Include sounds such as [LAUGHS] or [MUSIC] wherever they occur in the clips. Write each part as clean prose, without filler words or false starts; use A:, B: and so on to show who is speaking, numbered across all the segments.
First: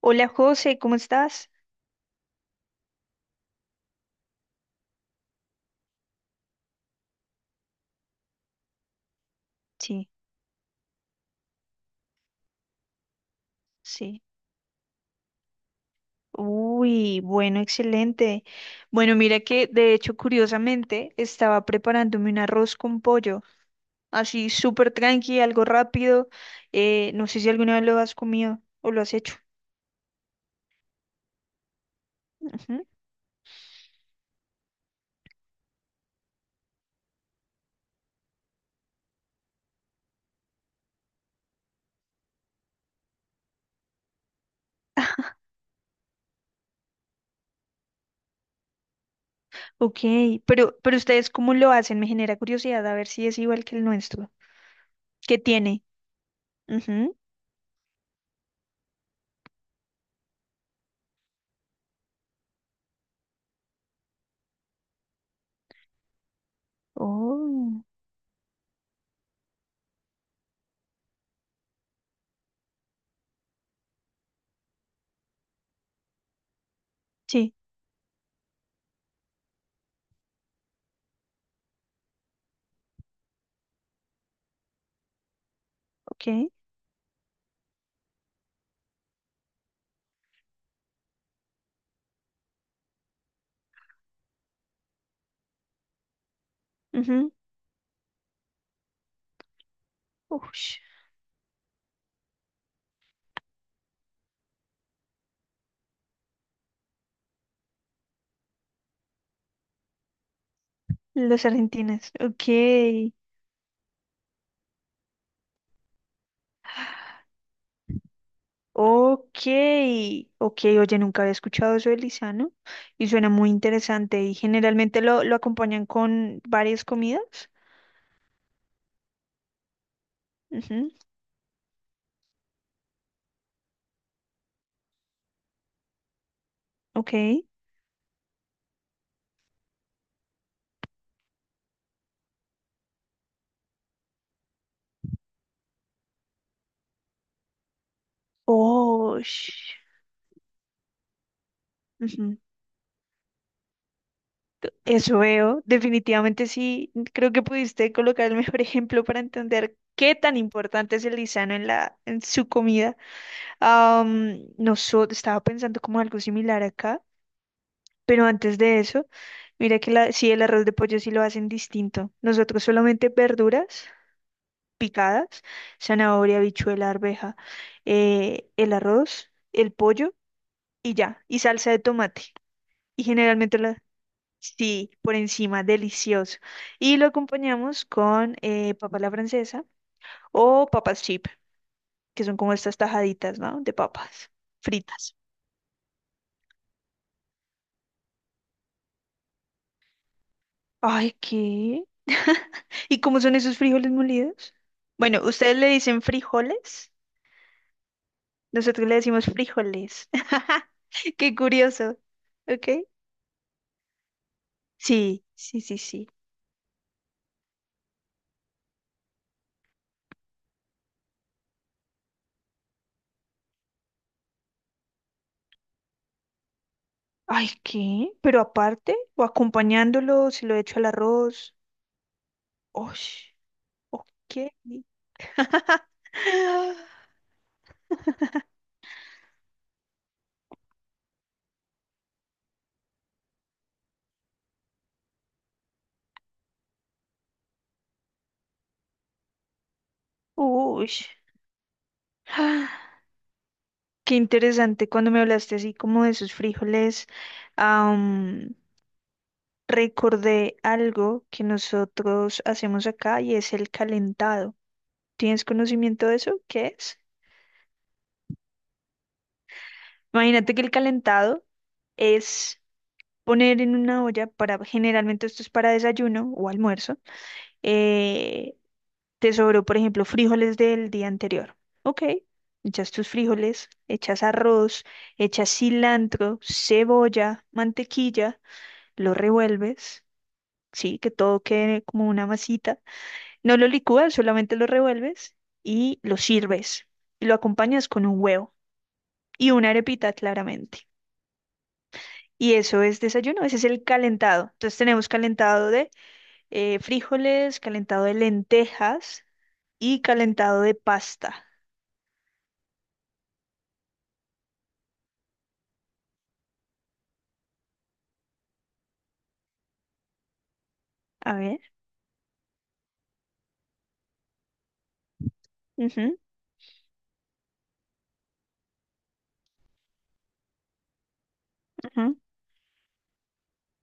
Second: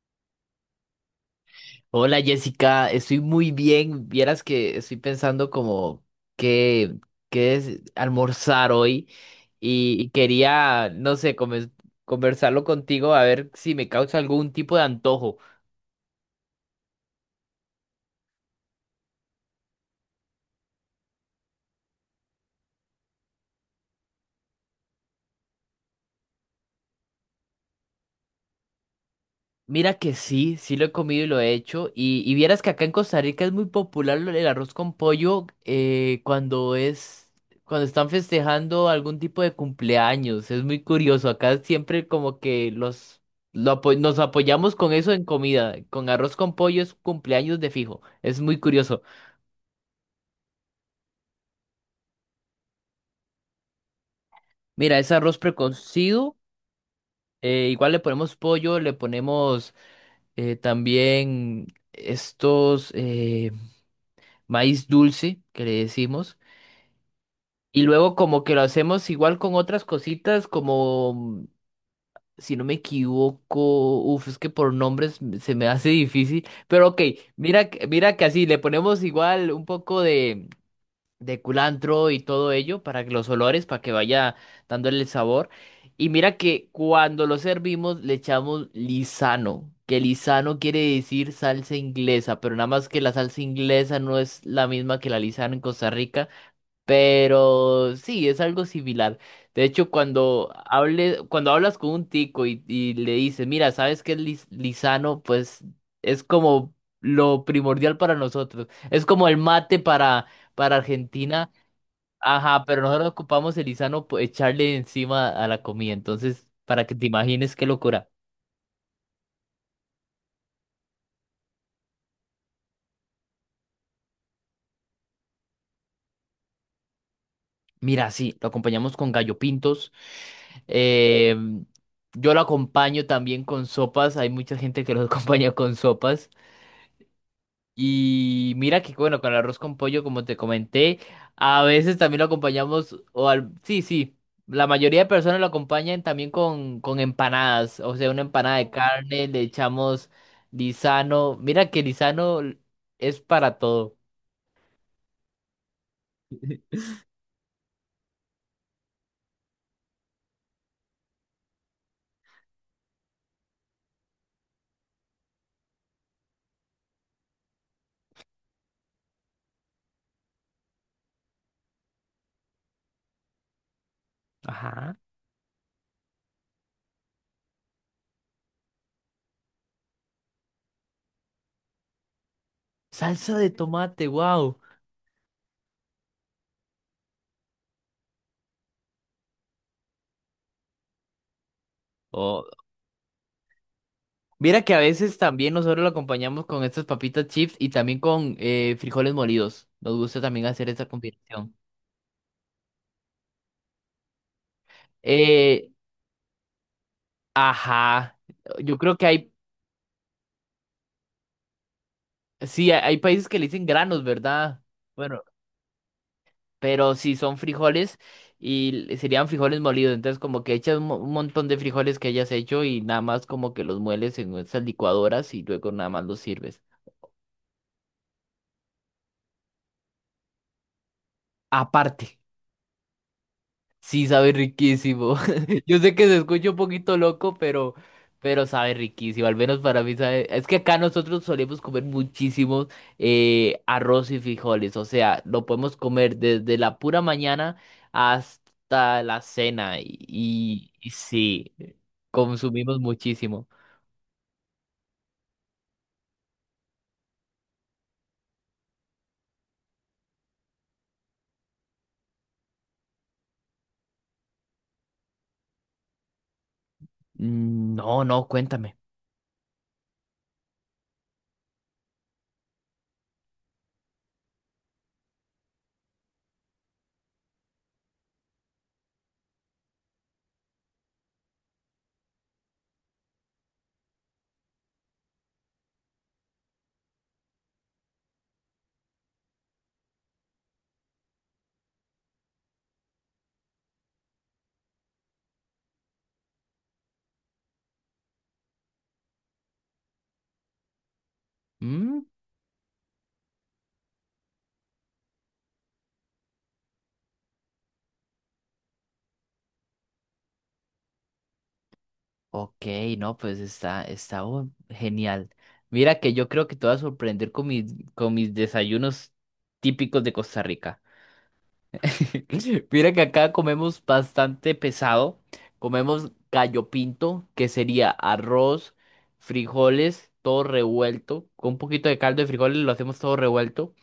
A: Hola José, ¿cómo estás?
B: Hola Jessica, estoy muy bien. Vieras que estoy pensando como qué, qué es almorzar hoy y,
A: Sí,
B: y quería, no sé, conversarlo contigo a ver si me causa
A: sí.
B: algún tipo de antojo.
A: Uy, bueno, excelente. Bueno, mira que de hecho, curiosamente, estaba preparándome un arroz con pollo, así súper tranqui, algo rápido. No sé si alguna vez lo has comido o lo has hecho.
B: Mira que sí, sí lo he comido y lo he hecho. Y vieras que acá
A: Ujú.
B: en Costa Rica es muy popular el arroz con pollo cuando es, cuando están festejando algún tipo de cumpleaños. Es muy curioso. Acá siempre como que nos apoyamos con eso en comida. Con arroz con pollo es cumpleaños de fijo. Es muy curioso.
A: Ok, pero ustedes cómo lo hacen, me genera curiosidad a ver si es igual que el nuestro.
B: Mira, es arroz
A: ¿Qué tiene?
B: precocido.
A: Ujú.
B: Igual le ponemos pollo, le ponemos también estos maíz dulce que le decimos. Y
A: Oh,
B: luego como que lo hacemos igual con otras cositas, como, si no me equivoco, uf, es que por nombres se me hace difícil, pero ok,
A: sí,
B: mira, mira que así, le ponemos igual un poco de culantro y todo ello para que los olores, para que vaya dándole el sabor. Y mira
A: ok.
B: que cuando lo servimos le echamos lisano, que lisano quiere decir salsa inglesa, pero nada más que la salsa inglesa no es la misma que la lisano en Costa Rica.
A: Ujú.
B: Pero sí, es algo similar. De hecho,
A: Ush,
B: cuando hablas con un tico y le dices, mira, ¿sabes qué es lisano? Pues es como lo primordial para nosotros. Es como el mate para
A: los
B: Argentina.
A: argentinos,
B: Ajá, pero nosotros
A: ok.
B: ocupamos el lisano, pues, echarle encima a la comida. Entonces, para que te imagines qué locura.
A: Ok, ok, oye, nunca había escuchado eso del lisano y suena muy interesante y generalmente lo acompañan con varias comidas.
B: Mira, sí, lo acompañamos con gallo pintos.
A: Ujú.
B: Eh, yo lo acompaño también con sopas. Hay mucha gente que lo [LAUGHS] acompaña con sopas.
A: Ok,
B: Y mira que bueno, con el arroz con pollo, como te comenté, a veces también lo acompañamos, sí, sí, la mayoría de personas lo acompañan también con empanadas, o sea, una empanada de
A: oh,
B: carne, le
A: sh-
B: echamos lisano, mira que
A: ujú.
B: lisano es para todo.
A: Eso veo, definitivamente
B: [LAUGHS]
A: sí, creo que pudiste colocar el mejor [LAUGHS] ejemplo para entender qué tan importante es el lisano en en su comida. No so- Estaba pensando como algo similar acá. Pero antes de eso, mira que el arroz de pollo sí lo hacen distinto. Nosotros solamente verduras
B: Ajá.
A: picadas, zanahoria, habichuela, arveja, el arroz, el pollo y ya, y salsa de tomate. Y
B: Salsa de
A: generalmente
B: tomate, wow.
A: por encima, delicioso. Y lo acompañamos con papa a la francesa o papas chip, que son
B: O
A: como estas tajaditas, ¿no? De papas
B: mira que a
A: fritas.
B: veces también nosotros lo acompañamos con estas papitas chips y también con frijoles molidos. Nos gusta también hacer esa
A: Ay,
B: combinación.
A: ¿qué? [LAUGHS] ¿Y cómo son esos frijoles molidos? Bueno, ustedes le
B: Eh,
A: dicen frijoles,
B: Ajá, yo
A: nosotros
B: creo
A: le
B: que
A: decimos
B: hay,
A: frijoles. [LAUGHS] Qué curioso. ¿Ok?
B: sí, hay países que le dicen granos, ¿verdad? Bueno,
A: Sí, sí, sí, sí.
B: pero si son frijoles y serían frijoles molidos, entonces como que echas un un montón de frijoles que hayas hecho y nada más como que los mueles en esas licuadoras y luego nada más los sirves.
A: Ay, ¿qué? Pero aparte, o acompañándolo, si lo echo al arroz.
B: Aparte.
A: Ush,
B: Sí, sabe
A: ok.
B: riquísimo. [LAUGHS] Yo sé que
A: [LAUGHS]
B: se escucha un poquito loco, pero sabe riquísimo. Al menos para mí sabe. Es que acá nosotros solemos comer muchísimo arroz y frijoles. O sea, lo podemos comer desde la pura mañana hasta la cena. Y, y
A: Ush.
B: sí, consumimos
A: [GASPS]
B: muchísimo.
A: Qué interesante cuando me hablaste así como de sus frijoles. am, Recordé algo que nosotros hacemos acá y es el calentado. ¿Tienes conocimiento de eso? ¿Qué es?
B: No, no, cuéntame.
A: Imagínate que el calentado es poner en una olla para, generalmente esto es para desayuno o almuerzo. eh, Te sobró, por ejemplo, frijoles del día anterior. Ok, echas tus frijoles, echas arroz, echas cilantro, cebolla, mantequilla, lo revuelves, sí, que todo quede como una masita. No lo licúas, solamente lo revuelves y lo sirves. Y lo acompañas con un huevo y una arepita, claramente.
B: Mm.
A: Y eso es desayuno, ese es el calentado. Entonces tenemos calentado de frijoles, calentado de lentejas y calentado de pasta.
B: Ok, no, pues está, genial. Mira que yo creo que te vas a sorprender con mis desayunos típicos de Costa Rica.
A: A ver.
B: [LAUGHS] Mira que acá comemos bastante pesado. Comemos
A: Ujú,
B: gallo pinto, que sería arroz, frijoles, todo revuelto. Con un poquito de
A: ujú.
B: caldo de frijoles lo hacemos todo revuelto.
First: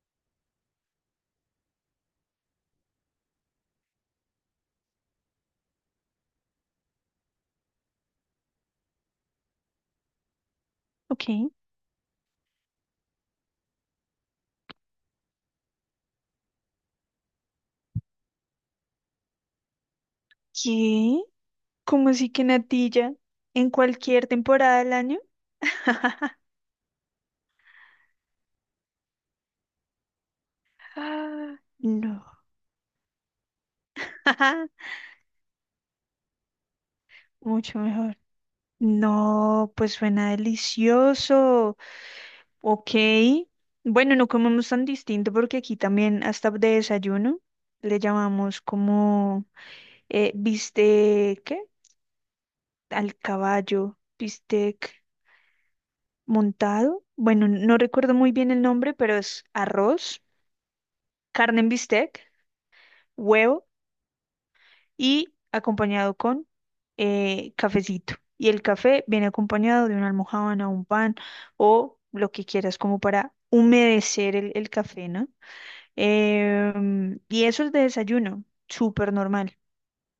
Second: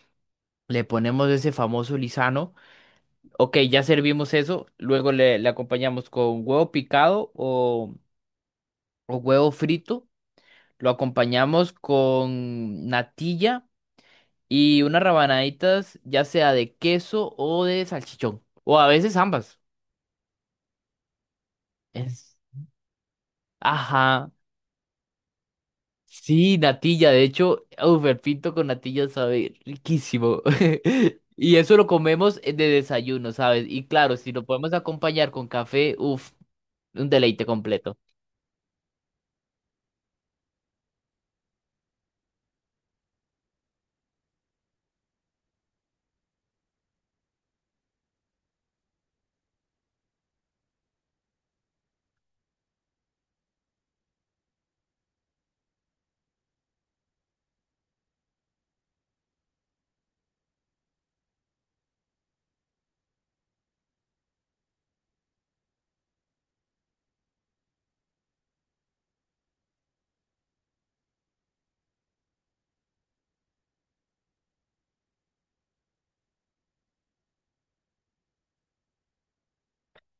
B: Le ponemos ese famoso lisano. Ok, ya servimos eso. Luego le acompañamos con huevo picado o huevo frito. Lo
A: Ok.
B: acompañamos con natilla y unas rabanaditas, ya sea de queso o de salchichón. O a veces ambas.
A: ¿Qué? ¿Cómo así
B: Es...
A: que natilla? ¿En cualquier
B: Ajá.
A: temporada del año? [LAUGHS]
B: Sí, natilla. De hecho, uf, el pinto con natilla sabe riquísimo. [LAUGHS]
A: Ah,
B: Y eso lo
A: no.
B: comemos de desayuno, ¿sabes? Y claro, si lo podemos
A: [LAUGHS]
B: acompañar con café, uff, un deleite
A: Mucho
B: completo.
A: mejor. No, pues suena delicioso. Ok. Bueno, no comemos tan distinto porque aquí también hasta de desayuno le llamamos como bistec, ¿qué? Al caballo, bistec montado. Bueno, no recuerdo muy bien el nombre, pero es arroz, carne en bistec, huevo. Y acompañado con cafecito. Y el café viene acompañado de una almojábana, un pan o lo que quieras como para humedecer el café, ¿no? Y eso es de desayuno, súper normal,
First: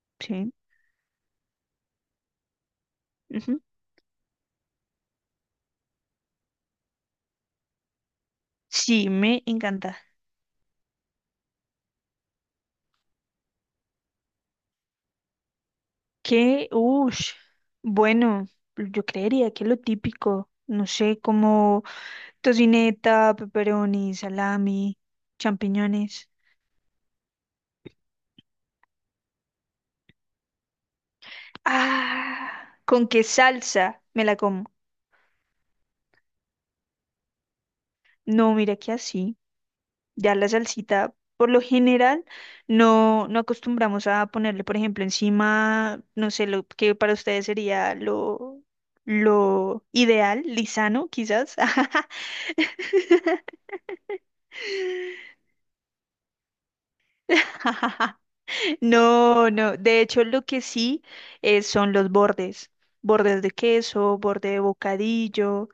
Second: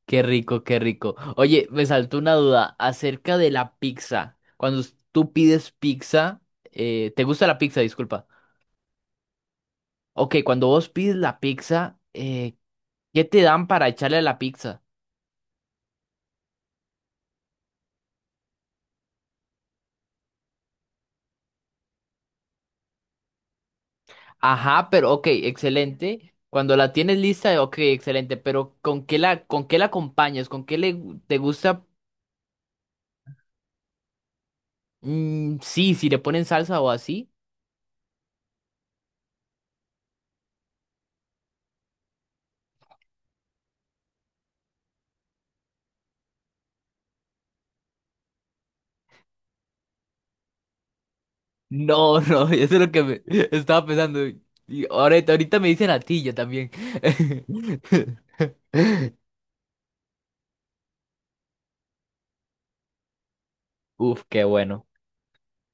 B: Qué
A: ¿sí?
B: rico, qué rico. Oye, me saltó una duda acerca de
A: Ujú.
B: la pizza. Cuando tú pides pizza, ¿te gusta la pizza? Disculpa.
A: Sí, me encanta.
B: Ok, cuando vos pides la pizza, ¿qué te dan para echarle a la pizza?
A: Que, uff, bueno, yo creería que lo típico, no sé, como tocineta, pepperoni,
B: Ajá,
A: salami,
B: pero ok,
A: champiñones.
B: excelente. Cuando la tienes lista, ok, excelente. Pero con qué la acompañas? ¿Con qué le, te gusta?
A: Ah, ¿con qué salsa me la como?
B: Mm, sí, si le ponen salsa o así.
A: No, mira que así, ya la salsita, por lo general, no, no acostumbramos a ponerle, por ejemplo, encima, no sé, lo que para ustedes sería lo ideal, lisano, quizás.
B: No, no, [LAUGHS] eso es lo
A: [LAUGHS]
B: que me estaba pensando. Y ahorita, ahorita me dicen yo también.
A: [LAUGHS]
B: [LAUGHS]
A: No, no, de hecho lo que sí son los bordes, bordes de queso,
B: Uf, qué
A: borde de
B: bueno.
A: bocadillo.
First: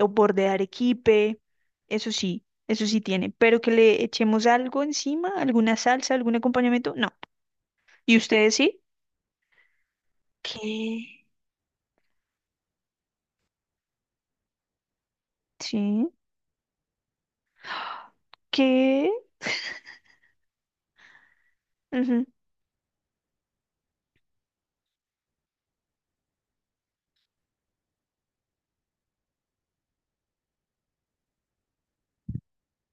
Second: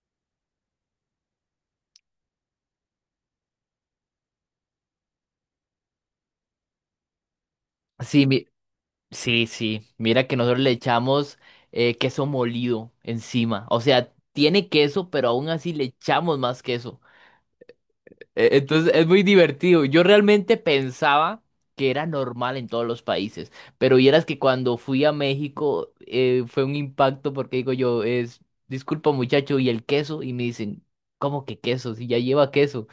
A: O borde de arequipe, eso sí tiene, pero que le echemos algo encima, alguna salsa, algún acompañamiento, no. ¿Y
B: Sí, mi-
A: ustedes sí?
B: sí, sí. Mira que nosotros le
A: ¿Qué?
B: echamos queso molido encima. O sea, tiene queso, pero aún así le
A: Sí.
B: echamos más queso. Entonces es
A: ¿Qué?
B: muy divertido. Yo realmente pensaba que era
A: Ujú.
B: normal en todos los países, pero vieras que cuando fui a México fue un impacto porque digo yo, es, disculpa muchacho, ¿y el queso? Y me dicen, ¿cómo que queso? Si ya lleva queso.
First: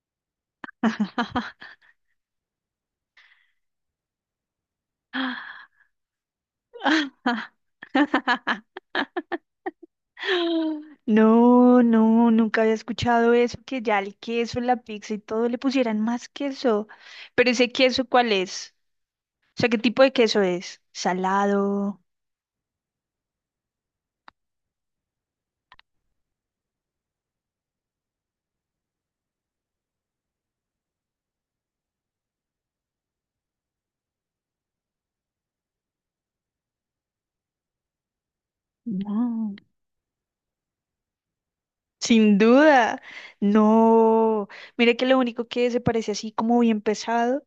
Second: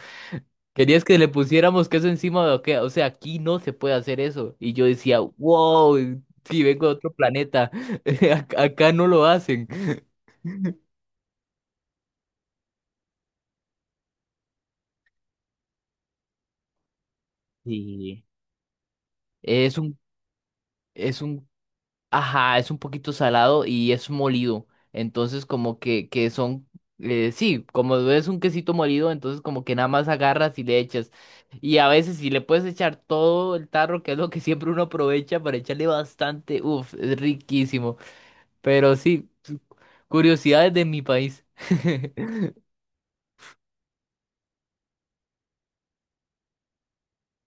B: ¿Querías que le
A: [LAUGHS]
B: pusiéramos queso encima de o qué? O sea, aquí no se puede hacer eso. Y yo decía, wow, si vengo de otro planeta, [LAUGHS] acá no lo hacen.
A: No, no, nunca había escuchado eso, que ya el queso, la pizza y todo le pusieran más queso. Pero ese queso,
B: Sí
A: ¿cuál es? O sea, ¿qué
B: es un,
A: tipo de queso es?
B: es un
A: Salado.
B: Ajá, es un poquito salado y es molido. Entonces, como que son, sí, como es un quesito molido, entonces como que nada más agarras y le echas. Y a veces si le puedes echar todo el tarro, que es lo que siempre uno aprovecha para echarle bastante, uff, es riquísimo. Pero sí,
A: No.
B: curiosidades de mi país. [LAUGHS]
A: Sin duda, no. Mira que lo único que se parece así como bien pesado,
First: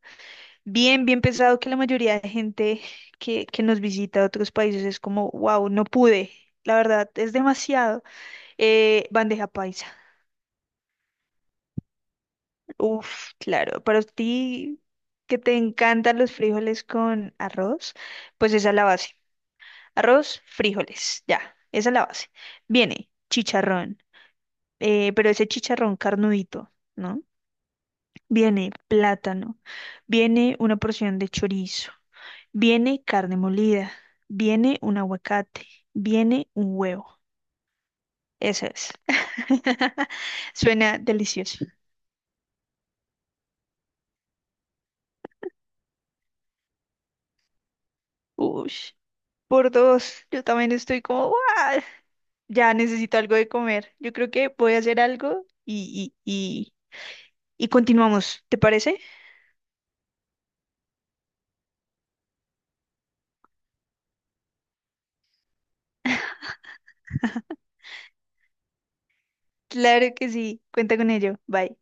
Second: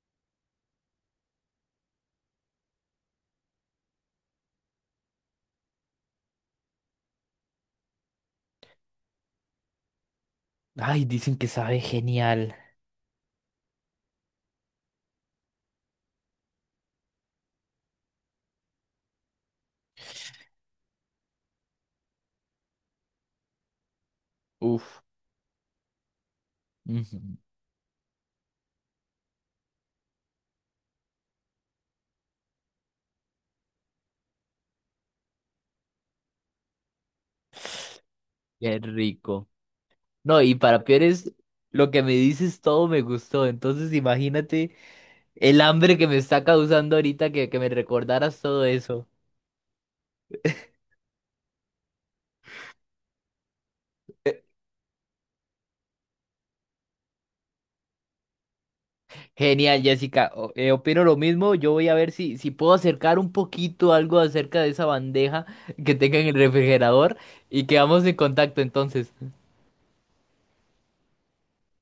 A: bien pesado que la mayoría de gente que nos visita de otros países es como, wow, no pude. La verdad, es demasiado. Bandeja paisa.
B: Ay, dicen que sabe genial.
A: Uf, claro. Para ti que te encantan los frijoles con arroz, pues esa es la base. Arroz, frijoles, ya, esa es la base. Viene chicharrón,
B: Uff,
A: pero ese chicharrón carnudito.
B: ujú,
A: ¿No? Viene plátano, viene una porción de chorizo, viene carne molida, viene un aguacate, viene un huevo. Eso
B: qué
A: es.
B: rico.
A: [LAUGHS]
B: No, y para
A: Suena
B: peores,
A: delicioso.
B: lo que me dices todo me gustó. Entonces, imagínate. El hambre que me está causando ahorita que me recordaras todo
A: Uy,
B: eso.
A: por dos. Yo también estoy como, ¡guau! Ya necesito algo de comer. Yo creo que voy a hacer algo y continuamos. ¿Te parece?
B: Genial, Jessica. Opino lo mismo. Yo voy a ver si, si puedo acercar un poquito algo acerca de esa bandeja que tenga en el refrigerador y quedamos en contacto entonces.
A: Claro que sí. Cuenta con ello. Bye.